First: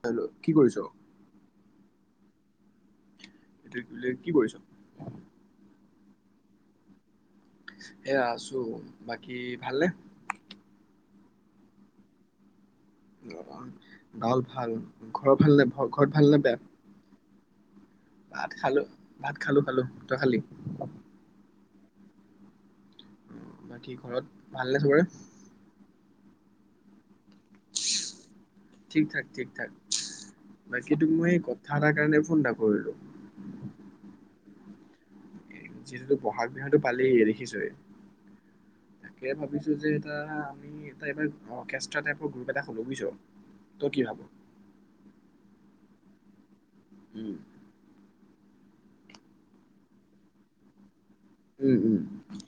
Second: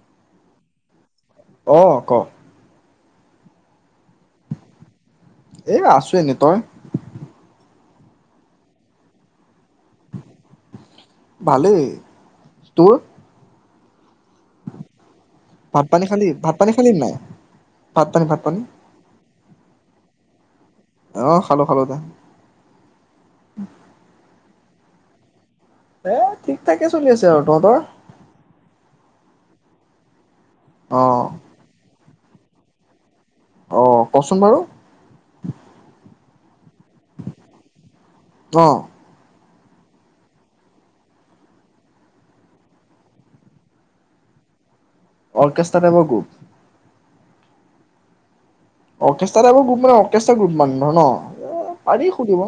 Hello, কি কৰিছ? অ', ক'। [unintelligible] কি কৰিছ? এ আছো এনে, তই? এয়া আছো, বাকী ভালনে? ভালেই। তোৰ? ভাল ভাল। ঘৰৰ ভাল নে ভাত পানী ঘৰত ভাল খালি? নে ভাত বেয়া? পানী খালি নাই? ভাত পানী, ভাত পানী? খালোঁ, খালোঁ। তই খালি? অহ' খালোঁ খালোঁ দে বাকী ঘৰত ভাল নে চবৰে? এই ঠিক ঠাকে চলি আছে আৰু তহঁতৰ? ঠিক থাক, ঠিক থাক। বাকী অ তোক মই এই কথা এটা কাৰণে ফোন এটা কৰিলোঁ। অহ' কচোন বাৰু। যিহেতুটো ব'হাগ বিহুতো পালেহিয়ে দেখিছই অ তাকে ভাবিছোঁ। দুযে এটা আমি এটা এইবাৰ অৰ্কেষ্ট্ৰা টাইপৰ গ্ৰুপ এটা খুলোঁ বুজিছ, তই কি ভাব? অৰ্কেষ্ট্ৰা টাইপৰ গ্ৰুপ। উম। অৰ্কেষ্ট্ৰা টাইপৰ গ্ৰুপ মানে অৰ্কেষ্ট্ৰা গ্ৰুপ মানে ধৰ ন। এ উম। উম পাৰি খুলিব।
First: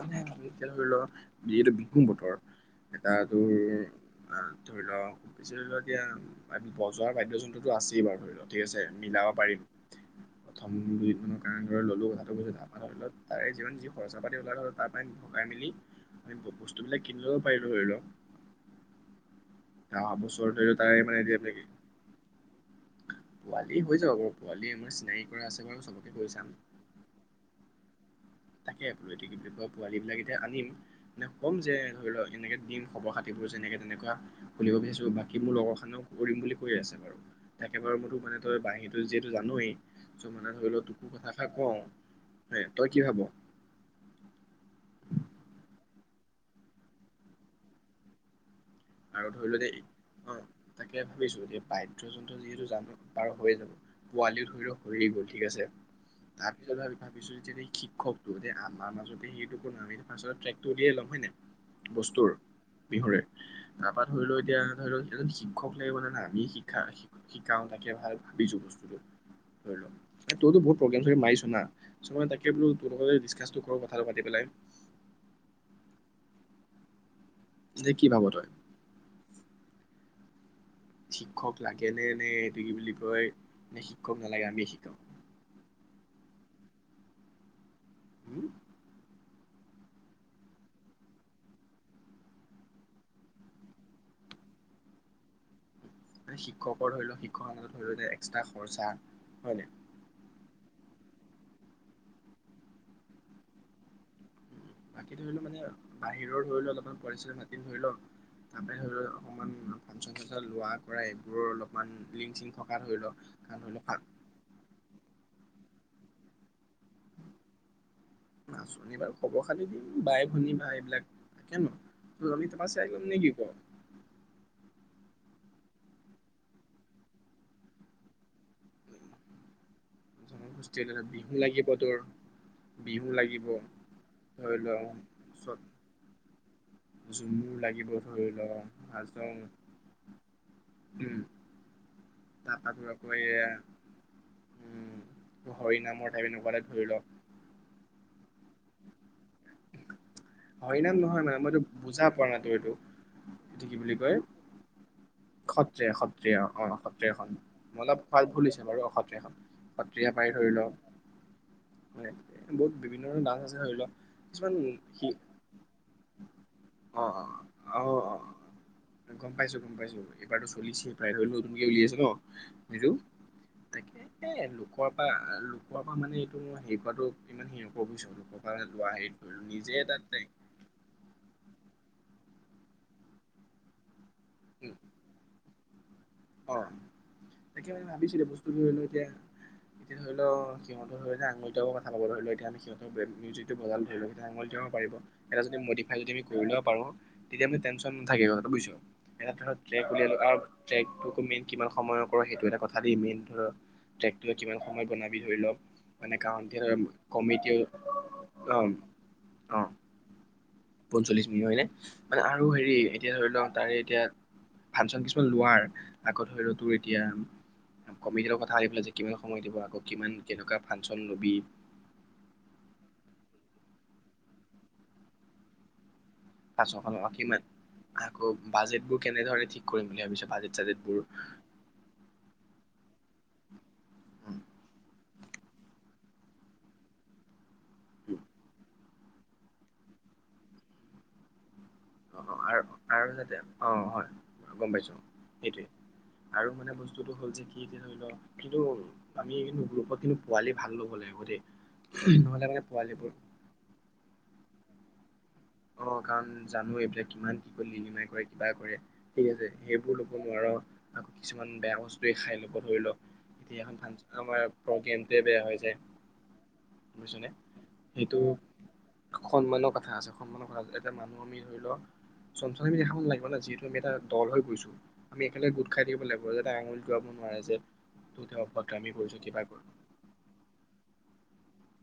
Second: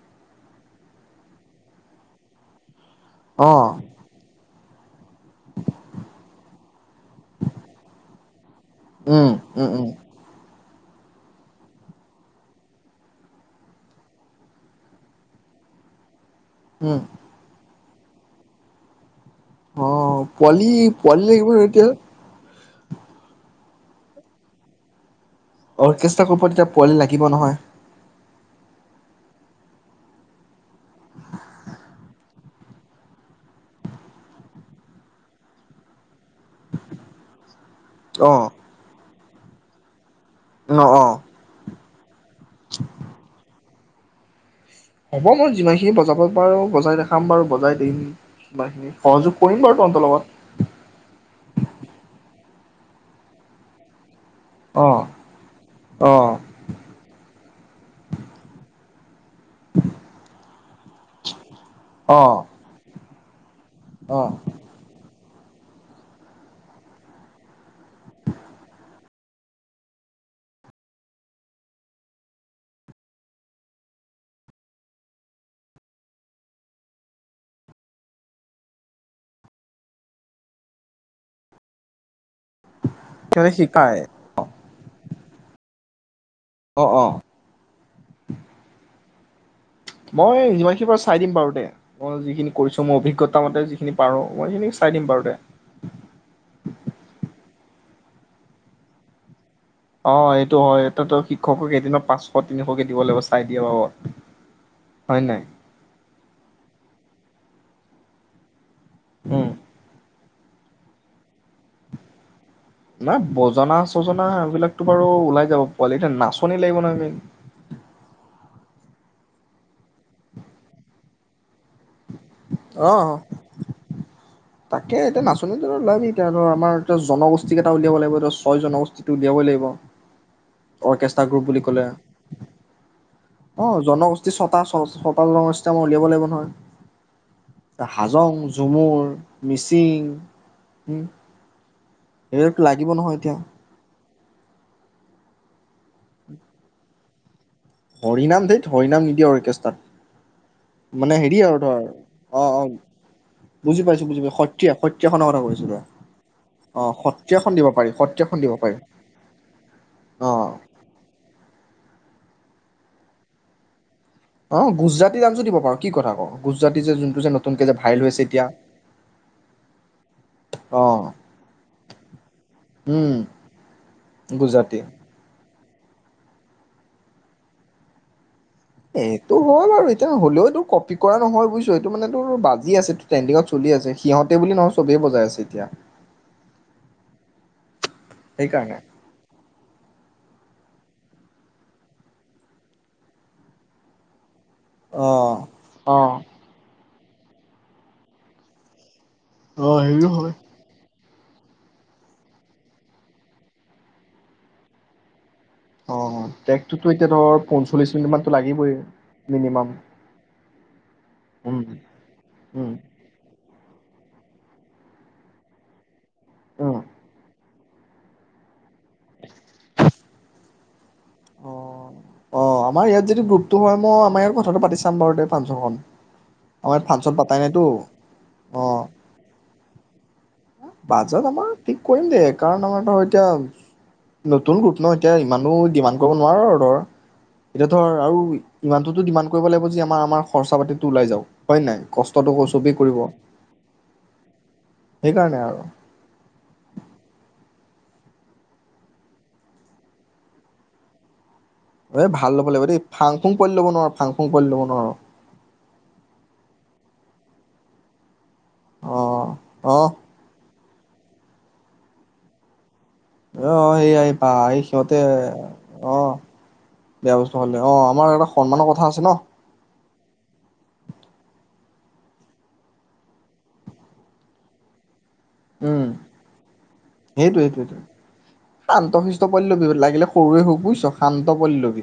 এতিয়া ধৰিলোৱা যিহেতু বিহুৰ বতৰ এটা অ তুমি অ' ধৰি ল [unintelligible] এতিয়া বজোৱাৰ বাদ্যযন্ত্ৰতো আছেই বাৰু ধৰি ল। ঠিক আছে উম মিলাব পাৰিম। উম উম [inaudible] খনৰ কাৰনে ধৰ ললোঁ মই। [inaudible] তাৰে যিমান যি খৰচা পাতি ওলাই তাৰে পৰা ভগাই মেলি মানে বস্তু উম বিলাক কিনি লব পাৰিলো ধৰি ল। অ অহা বছৰ ধৰি পোৱালি লও তাৰে মানে পোৱালি লাগিব এতিয়া। পোৱালি হৈ যাব বাৰু পোৱালি আমাৰ চিনাকী অৰ্কেষ্ট্ৰা গ্ৰুপত এতিয়া পোৱালি লাগিব নহয়। তাকে বোলো [inaudible] পোৱালী বিলাক এতিয়া আনিম। নে কম যে ধৰি লোৱা এনেকে দিম খবৰ খাতিবোৰ যেনেকে তেনেকুৱা খুলিব বিচাৰিছো বাকী মোৰ লগৰ খিনিও কৰিম বুলি কৈ আছে বাৰু। তাকে বাৰু মোৰটো অ মানে তই বাঁহীটো যে টো জানোৱেই। চ মানে ধৰি ল অ অ তোকো কথাষাৰ কওঁ। হয় তই কি ভাব? হ'ব মই যিমানখিনি বজাব পাৰো বজাই দেখাম বাৰু বজাই দিম। সিমানখিনি আৰু সহযোগ ধৰি ল কৰিম বাৰু দেই তহঁতৰ লগত অ তাকে ভাবিছো এ বাদ্যযন্ত্ৰ যিহেতু জানো তাৰ হৈ যাব। পোৱালিও ধৰি ল অ', হৈয়ে গল ঠিক আছে, অ', তাৰপিছত ভাবিছো যেতিয়া শিক্ষকতো আমাৰ মাজত সেইটো ন' আমি ট্ৰে তলিয়াই ল'ম হয় নাই। বস্তুৰ অ', বিহুৰে। তাৰপা ধৰি অ'। ল' এতিয়া এনে ধৰি ল' এজন শিক্ষক লাগিব ন' আমি শিকা শিকাও তাকে ভাল ভাবিছো বস্তুটো ধৰি ল' তইতো বহুত প্ৰগ্ৰেম মাৰিছো না তাকে বোলো তোৰ লগতে ডিচকাচটো কৰো কথাটো পাতি পেলাই। নে কি ভাব তই। শিক্ষক লাগে নে নে এইতো কি বুলি কয় সিহঁতে নে শিকায় শিক্ষক নালাগে আমিয়ে শিকাম। অ', অ'। হম। মই যিমানখিনি পাৰো চাই দিম বাৰু দে মই যিখিনি কৰিছো মই অভিজ্ঞতা মতে যিখিনি পাৰো মই সেইখিনি চাই দিম বাৰু দে। মানে শিক্ষকৰ ধৰি লও শিক্ষকৰ মাজত ধৰি ল এক্সট্ৰা খৰচা হয় নে? অ', এইটো হয় এাতো শিক্ষকক এইদিনত পাঁচশ তিনিশকে দিব লাগিব চাই দিয়া বাবত। বাকী ধৰি লও মানে বাহিৰৰ ধৰি লও অলপমান কৰিছিল মাতি ধৰি ল' উম। [unintelligible] লোৱা কৰা এইবোৰৰ অলপমান লিং চিং নাই। বজনা-চজনা এইবিলাকতো বাৰু ওলাই যাব। পোৱালি এটা নাচনী লাগিব নহয় মেইন। নাচনী বাৰু খবৰ খালি দিম বাই ভনী বা এইবিলাক তাকে ন। [unintelligible] আমি ত পাছ অ'। কম নে কি ক। তাকে এতিয়া নাচনীকেইটা উলিয়াবি তোহঁতৰ। আমাৰ এতিয়া জনগোষ্ঠীকেইটা উলিয়াব লাগিব। এতিয়া ছয়টা জনগোষ্ঠীটো উলিয়াবই লাগিব। জনগোষ্ঠীৰ অৰ্কেষ্ট্ৰা বিহু গ্ৰুপ বুলি লাগিব ক'লে। তোৰ বিহু লাগিব অঁ, জনগোষ্ঠী ধৰি ছয়টা, ল ছয়টা তাৰপিছত জনগোষ্ঠী আমাৰ উলিয়াব লাগিব নহয়। ঝুমুৰ লাগিব ধৰি হাজং, ল'। ঝুমুৰ, হাজং। মিচিং উম্। তাৰ পা, তোৰ আকৌ এইয়া। উম্। হৰি নামৰ টাইপ এনেকুৱা এটা ধৰি ল। হৰি নাম। ধেৎ, হৰিনাম নিদিয়ে হৰিনাম অৰ্কেষ্টাত। মানে নহয় হেৰি, আৰু মইতো ধৰ বুজা পোৱা নাই তোৰ এইটো অঁ, এইটো কি বুজি বুলি পাইছোঁ, কয় বুজি পাইছোঁ। সত্ৰীয়া, সত্ৰীয়াখনৰ কথা কৈছ তই। সত্ৰীয়া সত্ৰীয়া অ অঁ, সত্ৰীয়াখন দিব মই পাৰি, অলপ কোৱাত ভুল সত্ৰীয়াখন দিব হৈছে পাৰি। বাৰু সত্ৰীয়াখন অঁ। মানে, বহুত বিভিন্ন ধৰণৰ ডান্স আছে। ধৰি লোৱা। কিছুমান। অ গুজৰাটী ডান্সো দিব পাৰো কি কথা ক গুজৰাটী যে অঁ, যোনটো যে নতুনকে যে অঁ, অঁ, ভাইৰেল অঁ, হৈছে এতিয়া গম পাইছোঁ, গম পাইছোঁ। এইবাৰতো অ চলিছেই প্ৰায়, হ'লেও নতুনকে উলিয়াইছা ন এইটো? উম তাকে। এ, গুজৰাটী লোকৰ পা, লোক। পোৱা পা মানে এইটো হেৰি কৰাতো ইমান সেই নাপাবি, বুজিছ? পৰা লোৱা হেৰি এইটো হ'ল, নিজে আৰু এতিয়া তাত হ'লেও এইটো কপি কৰা নহয়, বুইছ। এইটো মানে। অঁ, বাজি আছে। ট্ৰেণ্ডিঙত চলি আছে। সিহঁতে বুলি নহয়, চবেই বজাই আছে এতিয়া। অঁ। অঁ, ভাবিছিলে বস্তুটোও সেইকাৰণে এতিয়া, এতিয়া ধৰি ল। অঁ, সিহঁতৰ এতিয়া আঙুলিকেইটাইহে কথা ক'ব, ধৰি ল। এতিয়া আমি সিহঁতৰ মিউজিকটো বজালোঁ, ধৰি ল। এতিয়া আঙুলি। পাৰিব, অ এটা যদি মডিফাই অ যদি আমি কৰি লও পাৰো তেতিয়া মানে টেনচন নাথাকে কথাটো বুজিছ? এনে ধৰ ট্ৰেক সেইটো উলিয়ালো হয় আৰু ট্ৰেক, মেইন কিমান সময় কৰ সেইটো এটা কথা দি, মেইন ধ টেট কিমান সময় বনাবি ধৰি লওক অ মানে কাৰণ ট্ৰেটোতো এতিয়া ধৰ কমিটিও পঞ্চল্লিছ মিনিট মানতো অ লাগিবই মিনিমাম। পঞ্চল্লিছ মিনিট উম হয়নে, মানে আৰু হেৰি উম এতিয়া ধৰি ল তাৰে এতিয়া ফাংচন কিছুমান লোৱাৰ আকৌ ধৰি ল তোৰ উম এতিয়া কমিটি লগত কথা পেলাই যে কিমান সময় দিব আকৌ কিমান কেনেকুৱা ফাংচন লবি। অ অ আমাৰ ইয়াত যদি গ্ৰুপটো হয় মই আমাৰ ইয়াত কথাটো পাতি চাম বাৰু দে ফুনকচনখন। আমাৰ পাঁচশখন অ ফাংচন পতাই কিমান নাইটো আকৌ অঁ, বাজেটবোৰ কেনেধৰণে ঠিক কৰিম বুলি ভাবিছ বাজেট চাজেটবোৰ বাজেট আমাৰ ঠিক কৰিম দে কাৰণ আমাৰটো এতিয়াও নতুন গ্ৰুপ ন এতিয়া ইমানো ডিমাণ্ড ক'ব নোৱাৰোঁ ৰৰ্ডৰ এতিয়া ধৰ আৰু ইমানটো এইটো ডিমান্ড কৰিব লাগিব যে আমাৰ আমাৰ খৰচা পাতিটো ওলাই যাওঁক। অ', আৰু আৰু যাতে অ', হয় গম পাইছো সেইকাৰণে আৰু সেইটোৱে আৰু মানে বস্তুটো হ'ল যে কি কিয়া ধৰি ল' কিন্তু আমি কিন্তু গোপত কিন্তু পোৱালি ভাল লব' লাগিব দেই। এ, ভাল ল'ব নহ'লে মানে লাগিব দেই, পোৱালিবোৰ ফাং ফুং পোৱালি ল'ব নোৱাৰ, ফাং ফুং পোৱালি লব অ'। অ', কাৰণ জানো এইবিলাক কিমান কি কৰি লিলিমাই কৰে। কিবা কৰে অ ঠিক আছে অ সেইবোৰ ল'ব নোৱাৰ। আকৌ কিছুমান বেয়া বস্তুৱয়ে খাই ল'ব ধৰি ল'। অ', সেইয়া পাই সিহঁতে, বেয়া হৈ যায় অ', বেয়া বুজিছনে বস্তু খালে, অ', আমাৰ সেইটো এটা সন্মানৰ কথা আছে ন'। [unintelligible] সন্মানৰ কথা আছে, এটা মানুহ আমি ধৰি লওঁ চম্ভালি ৰাখিব লাগিব ন', যিহেতু আমি এটা দল হৈ গৈছো। আমি একেলগে গোট উম খাই থাকিব লাগিব যাতে আঙুলি তোৱাব নোৱাৰে সেইটোৱে সেইটোৱে যে শান্ত অভ্যদামি কৰিছো শিষ্ট কিবা পোৱালি কৰ লবি লাগিলে সৰুৱে হওক বুজিছ শান্ত পোৱালি ল'বি।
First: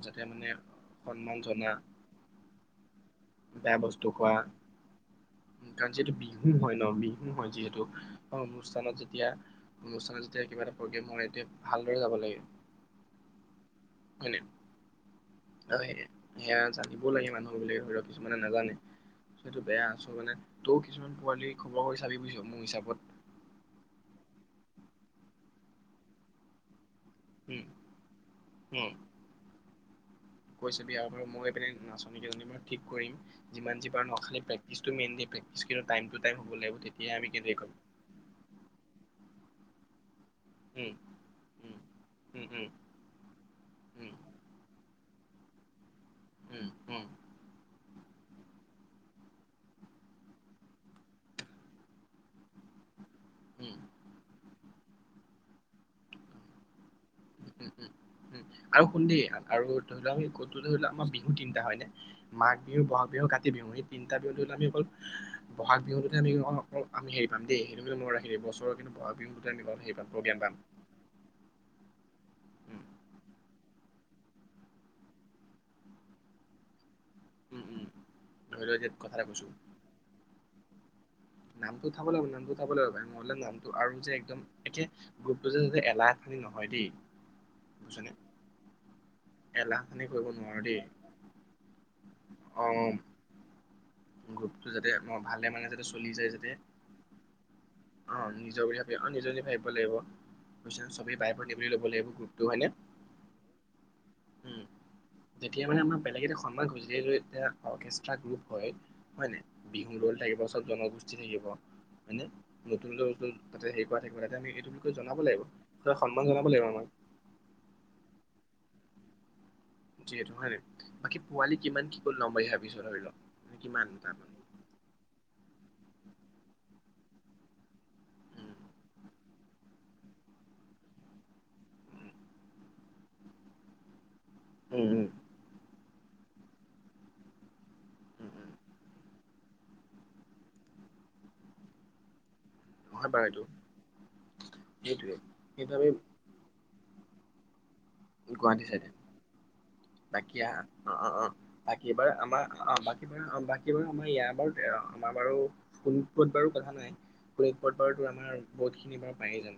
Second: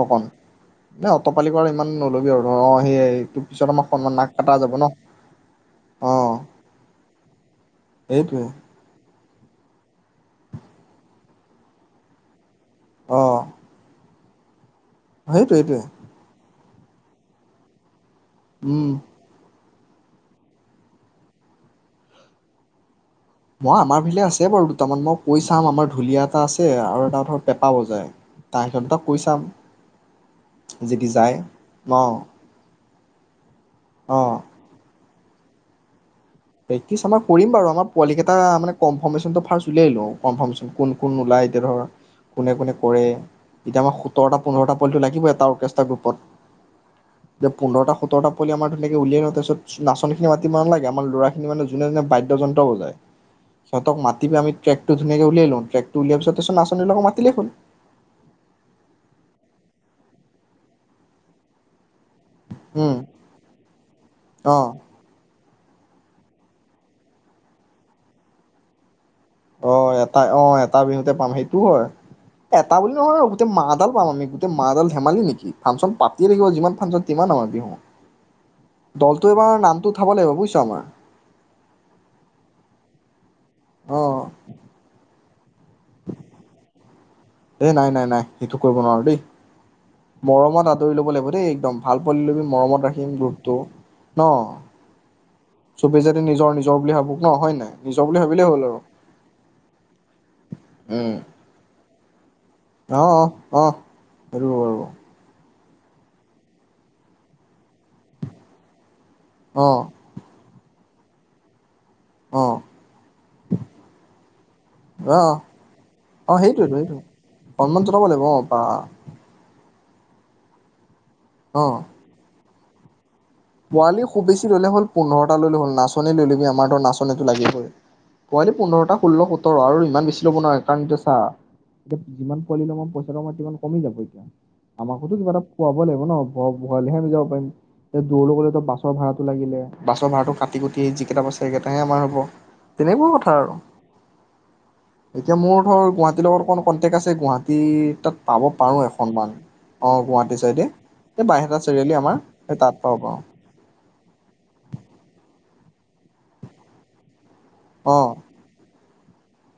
অকন, ন' সন্মান অটপালি কৰা জনা ইমান নল'বি আৰু ন' আহি আহি তোক পিছত বেয়া আমাৰ বস্তু সন্মান নাক খোৱা, কাটা যাব কাৰণ অ যিহেতু বিহু হয় ন' বি [unintelligible] তোক সেইটোৱে অনুষ্ঠানত যেতিয়া অনুষ্ঠানত যেতিয়া কিবা এটা প্ৰগ্ৰেম হয়, তেয়া ভালদৰে যাব লাগে। অহ। হয় নে? [unintelligible] দিব লাগে মানুহবিলে ঘৰত। কিছুমানে নাজানে, উম সেইটো। বেয়া আছ মানে। তও কিছুমান পোৱালি খবৰ কৰি চাবি বুইছ মোৰ হিচাপত। মই আমাৰ ফিলে আছে বাৰু দুটামান, মই কৈ চাম আমাৰ ঢুলীয়া এটা আছে আৰু টা ধৰ উম পেঁপা বজায়, তা উম সিহঁতক কৈ চাম। কৈছে বিয়া যদি ঘৰৰ মোৰ যায় মই এইপিনে অ নাচনী কেইজনী বাৰ ঠিক। কৰিম যিমান যি পাৰো নে? অ খালি প্ৰেক্টিছ টো [unintelligible] প্ৰেক্টিছ [unintelligible] টাইম টোত প্ৰেক্টিচ আমাৰ কৰিম বাৰু আমাৰ পোৱালি কেইটা মানে কনফাৰমেচন টো ফাৰ্ষ্ট উলিয়াই লওঁ। কনফাৰমেচন, কোন উম কোন ওলায় এতিয়া উম ধৰ, উম কোনে কোনে কৰে, এতিয়া আমাক উম সোতৰটা পোন্ধৰটা পোৱালি টো লাগ কিবা এটাও এক্সটা [unintelligible] উম উম [unintelligible] মোক পোন্ধৰটা। সোতৰটা পোৱালি আমাৰ ধুনীয়াকৈ উলিয়াই লওঁ, তা ছত নাচনীখিনি মাতিব নালাগে, আমাৰ ল'ৰা খিনি মানে জোনে জোনে বাদ্যযন্ত্ৰ বজায়। উম সিহঁতক মাতিব আমি ট্ৰেক [unintelligible] ধুনীয়াকৈ উলিয়াই লওঁ। ট্ৰেকটো উলিওৱাৰ পিছত তাছত নাচনীৰ লগত মাত ও ও‌ ও, আৰু শুন দেই আৰু ধৰি লওঁ আমি [unintelligible] ধৰি ল আমাৰ বিহু তিনিটা হয়নে? মাঘবিহু, উম বহাগবিহু, কাতিবিহু। এই তিনিটা বিহুত ধৰি ল অ আমি অকল বহাগ বিহুটোতহে‌ আমি অ অ আমি হেৰি পাম দেই, সেইটো কিন্তু মনত ৰাখিবি। বছৰত কিন্তু বহাগ বিহুটোতে আমি অ অকল হেৰি পাম এটা প্ৰগ্ৰেম অ পাম। এটা বিহুতে পাম, সেইটোও হয়। এটা উম বুলি নহয় অ', গোটেই মাহডাল পাম আমি, গোটেই মাহডাল ধেমালি নেকি? ফাংচন পাতি থাকিব যিমান ফাংচন কিমান ডাঙৰ উম বিহু? উম ধৰি লোৱা এতিয়া কথা এটা দলটোৰ কৈছো এইবাৰ নামটো উঠাব লাগিব বুইছ তোমাৰ। নামটো উঠাব লাগিব নামটো উঠাব লাগিব [unintelligible] নহ'লে নামটো আৰু অ যে একদম একে। তোৰ [unintelligible] এলাহ খালী নহয় দেই। এ, নাই, নাই, বুজিছনে নাই সেইটো কৰিব নোৱাৰোঁ দেই। এলাহ খানি কৰিব নোৱাৰো মৰমত দেই আদৰি ল'ব লাগিবদেই একদম ভাল পোৱালি লবি অ মৰমত ৰাখিম গ্ৰুপটো। হ'ব। গ্ৰুপটো যাতে মই ভালেমানে যাতে চবেই চলি যায় নিজৰ যাতে নিজৰ বুলি ভাবো ন হয় নাই নিজৰ বুলি অ', ভাবিলেই নিজৰ হ'ল বুলি আৰু ভাবি অ', নিজৰ বুলি ভাৱিব লাগিব বুজিছ চবেই বাই-ভনী বুলি ল'ব লাগিব। গ্ৰুপটো হয়নে অহ, অহ, অহ। পালোঁ আৰু তেতিয়া মানে আমাৰ বেলেগ এটা সন্মান হয়যে এতিয়া অৰ্কেষ্ট্ৰা গ্ৰুপ হয়। হয়নে উম অ অ অ সেইটো নাই হ'ব বাৰু অ বিহু ৰ'ল তাৰপিছত জনগোষ্ঠী বেছি থাকিব। হয়নে অ নতুন নতুন বস্তু তাতে হেৰি কৰা থাকিব তাতে আমি সেইটো বিষয়ে আমি অ জনাব লাগিব তাতে সন্মান অ জনাব লাগিব সেইটোৱেতো আমাক। সেইটো সন্মান জনাব লাগিব অ বা যিহেতু হয়নে নাই। বাকী পোৱালি অ কিমান কি কৰি লম বুলি ভাব তুমি ছয়টা ধৰিলোঁ। পোৱালি খুববেছি ল'লে হ'ল পোন্ধৰটা ল'লে হ'ল নাচ নাচনী লৈ লবি আমাৰ ধৰ নাচনীটো লাগিবই পোৱালি পোন্ধৰটা ষোল্ল সোতৰ আৰু ইমান বেছি ল'ব নোৱাৰি কাৰণ এতিয়া চা এতিয়া যিমান পোৱালি লম পইচাটো আমাৰ সিমান কমি যাব এতিয়া। উম উম আমাকোটো উম কিবা এটা পোৱা [unintelligible] লাগিব ন ভ ভলেহে আমি যাব পাৰিম। দৌৰ উম লবলে উম তই বাছৰ ভড়াটো লাগিলে। বাছৰ ভাড়াটো কাটি কুটি যিকেইটা বাছেগে সেইটাহে আমাৰ হ'ব। তেনেকোৱা নহয় কথা বাৰু আৰু, এইটো সেইটোৱে এতিয়া মোৰ সেইটো ধৰ আমি গুৱাহাটীৰ লগত অকণ কনটেক্ট আছে গুৱাহাটীৰ। তাত পাব গুৱাহাটী পাৰো চাইডে এখনমান। অ', গুৱাহাটী বাকী আহ, চাইডে, অ অ এই অ বাইহাটা বাকী চাৰিআলি এবাৰ আমাৰ সেই অ তাত। বাকী পাৰোঁ বাৰু আমাৰ ইয়াৰ বাৰু আমাৰ বাৰু। [unintelligible] শোণিতপুত বাৰু কথা নাই। অ। বতৰতো আমৰ বহুত এইবাৰ পায়ে যাম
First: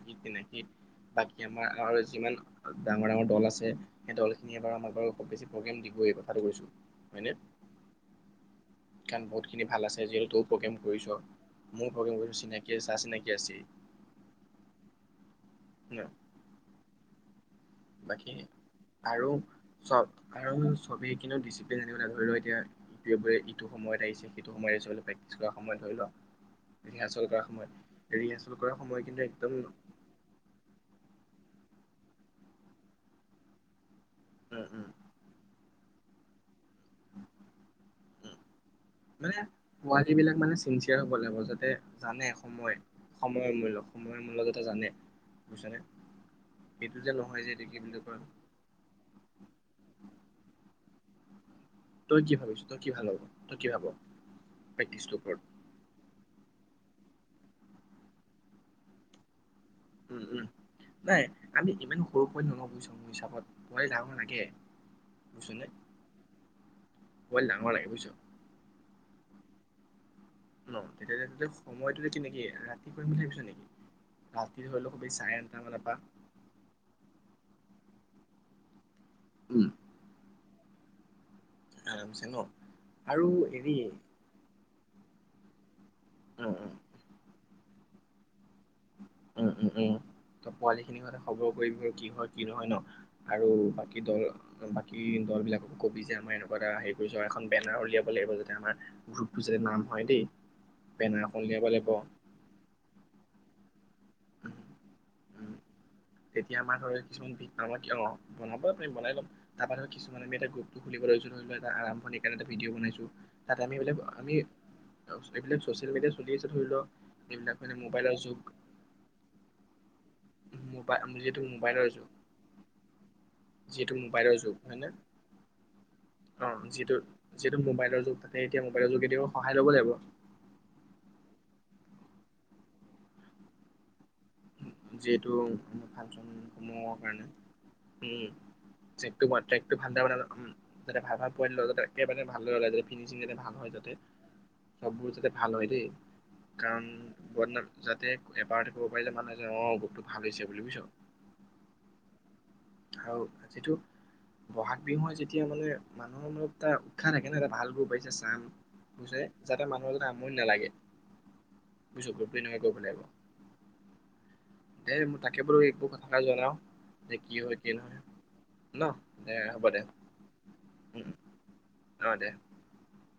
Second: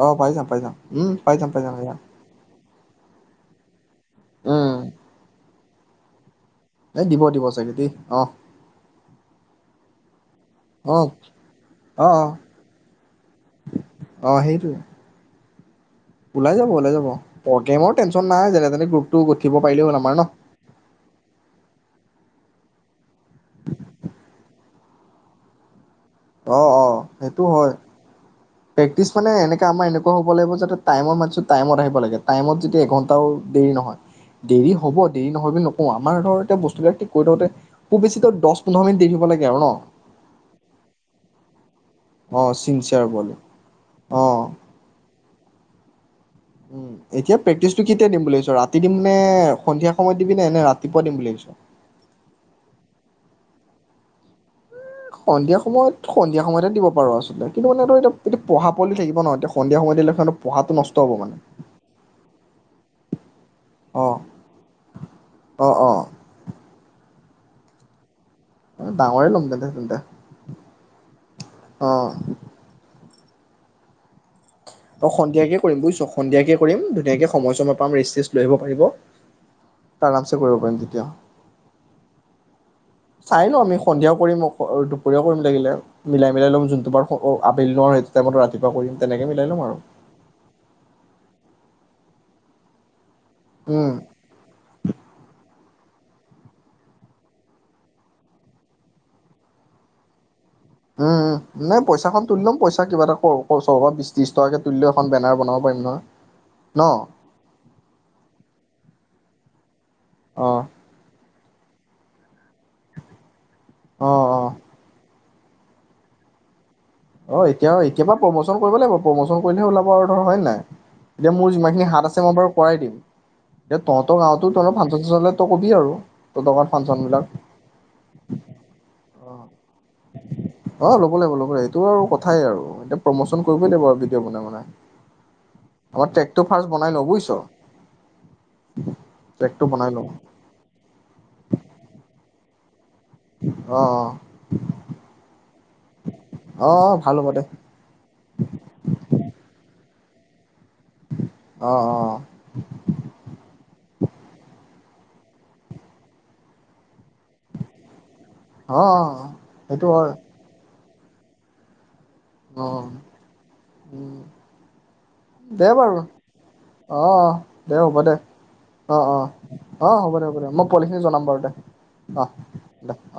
অ পাই যাম তেনেকি পাই যাম উম পাই বাকী যাম পাই আমাৰ যাম এয়া আৰু যিমান ডাঙৰ ডাঙৰ দল আছে তুমি এবাৰ আমাৰ ঘৰত বহুত বেছি প্ৰগ্ৰেম দিব এবাৰ এ দিব দিব চাগে দ অ কাৰণ বহুত খিনি ভাল আছে যিহেতু প্ৰগ্ৰেম অ কৰিছ মোৰ অ অ প্ৰগ্ৰেম কৰিছ চিনাকি চা চিনাকি আছে অ সেইটোৱে ওলাই যাব ওলাই যাব প্ৰগ্ৰেমৰ টেনচন বাকী নাই যেনে তেনে গ্ৰুপটো আৰু গঠিব পাৰিলেই হ'ল আমাৰ চব ন আৰু ছবিখিনিও ডিচিপ্লিন আনিবলৈ ধৰি লও এতিয়া ই এইটো সময়ত আহিছে সেইটো সময়ত প্ৰেক্টিছ কৰ সময় ধৰি ল অ অ ৰিহাৰ্চেল কৰা সেইটো সময়ত হয় ৰিহাৰ্চেল কৰা সময় প্ৰেকটিচ কিন্তু মানে একদম এনেকে আমাৰ এনেকুৱা হব লাগিব যাতে টাইম মত টাইমত আহিব লাগে টাইমত যদিয়া এঘন্টাও দেৰি নহয় উম দেৰি উম হ'ব দেৰি নহয় বুলি ন অ আমাৰ ঘৰতে বস্ত ত কৈ থওঁতে উবেচিত উম দ মানে পোৱালী বিলাক মানে চিনচিয়াৰ হব লাগিব যাতে জানে অ সময় চিনচিয়াৰ পোৱালি সময়মূল্য অ সময়মূলক এটা জানে বিচাৰে উম এতিয়া প্ৰেক্টিচটো কেতিয়া দিম বুলি ভাবিছ ৰাতি দিম নে সন্ধিয়া সময়ত দিবি নে নে ৰাতি ইম্পৰ্টেণ্ট বোলে ভাবিছো তই কি ভাবিছ' তই কি ভাল হ'ব তই কি ভাব? প্ৰেক্টিছটোৰ ওপৰত সন্ধিয়া সময়ত সন্ধিয়া সময়তে দিব পাৰো আ কিন্তু মান ধ এয়া এইটো পঢ়া পোৱি থাকিব ন' এয়া উম, উম, নাই আমি ইমান সৰু পোৱালী নলওঁ বুজিছো মোৰ হিচাপত পঢ়াই যাব অ', লাগে বুজিছোনে অ', অ', পোৱালী ডাঙৰ লাগে বুইছ'। ডাঙৰে ল'ম তেন্তে তেন্তে ন' তেতিয়া সময়টো অ'। কিনকি ৰাতি কৰিম ভাবিছ' নেকি? ৰাতি ধৰি লওক অ', খুবেই চাৰে আঠটা সন্ধিয়াকে মানৰ কৰিম পৰা বুইছ' সন্ধিয়াকে কৰিম ধুনীয়াকে সময় অলমান ৰেষ্ট চেষ্ট ল'ব পাৰিব। তা আৰাম চে কৰিব পাৰি দি তিয়। আৰমছে ন'? আৰু চাই ল' হেৰি আমি সন্ধিয়া কৰিম দুপৰীয়াও কৰিম লাগিলে। মিলাই মিলাই উম লম উম যোন তোমাৰ পাৰো ও ও বিলো আৰু সেইটোটাইমত ৰাতিপুৱা কৰিম। তেনেকে মিলাই উম ল'ম উম আৰু উম তই পোৱালি খিনি ঘৰলে খব কৰিমগৈ কি হয় কি নহয় ন। আৰু উম। বাকী দল বাকী দল বিলাক কবি যে আমাৰ এনেকুৱা এটা হেৰি কৰিছো এখন বেনাৰ উলিয়াব লাগিব যাতে আমাৰ গ্ৰুপটো যাতে নাম হয় দেই। উম বেনাৰ উম এখন উলিয়াব নাই লাগিব পইচাখন তুলি ল'ম পইচা কিবা এটা খৰচ ছভ বি [unintelligible] উ উ তেতিয়া আমাৰ ন ধৰ কিছুমান বি আমাৰ ক অ বনাব আমি বনাই লম [unintelligible] তাৰপৰা কিছুমান আমি অ এটা গ্ৰুপটো খুলিবলৈ লৈছো হয় বা আৰম্ভণিতে এটা ভিডিঅ বনাইছো তাত আমি বোলে অ অ আমি এইবিলাক ছচিয়েল মিডিয়া চলি আছে ধৰি লও অ এতিয়া এতিয়া পৰা প্ৰমোচন কৰিব লাগিব প্ৰমোচন কৰিলে হে ওলাব ধৰ হয় নাই মোবাইল এতিয়া যিহেতু মোৰ যিমান খিনি মোবাইলৰ হাত যুগ আছে মই বাৰু কৰাই দিম এতিয়া যিহেতু তহঁতৰ মোবাইলৰ গাঁওতো যুগ তহঁতৰ হয়নে ফাংচন চাংচন হ'লে তই কবি আৰু অ তহঁতৰ গাঁৱৰ যিহেতু ফাংচন বিলাক যিহেতু মোবাইলৰ যুগ তাতে এতিয়া মোবাইলৰ যোগেদিও সহায় ল'ব লাগিব অ অ ল'ব লাগিব লব লাগিব এইটো আৰু কথাই আৰু এতিয়া প্ৰম'চন কৰিবই লাগিব আৰু ভিডিঅ' বনাই বনাই যিহেতু [unintelligible] কাৰ আমাৰ ট্ৰেকটো উে ফাৰ্ষ্ট বনাই লওঁ বুজিছ ট্ৰেকটো বনাই লওঁ ভাল ভাল ভাল পোৱেবাৰে ভালদৰে ওলাই যাবি ফিনিচিং যাতে ভাল হয় অ যাতে চববোৰ যাতে ভাল হয় দেই অ কাৰণ অ ভাল হ'ব দে ব যাতে এবাৰতে কব পাৰিলে ভাল হয়। অ' গোটটো ফালিছে বুলি বুইছ অ' অ' আৰু যিটো বহাগ বিহু আহিছে এতিয়া মানে মানুহৰ অলপ এটা উৎসাহ থাকে ন এটা ভাল গ্ৰুপ আহিছে। যাম অ অ বুইছে যাতে সেইটো মানুহৰ যাতে আমনি নালাগে বুজিছ গ্ৰুপটো এনেকুৱা কৰিব লাগিব অহ' উম। দে মই তাকে বোলো দে এইবোৰ বাৰু কথাষাৰ জনাও যে কি অ' হয় কি দে হ'ব নহয় দে অ' অ' অ' হ'ব দে হ'ব দে মই পোৱলিখিনি উম জনাম বাৰু দে অ' দে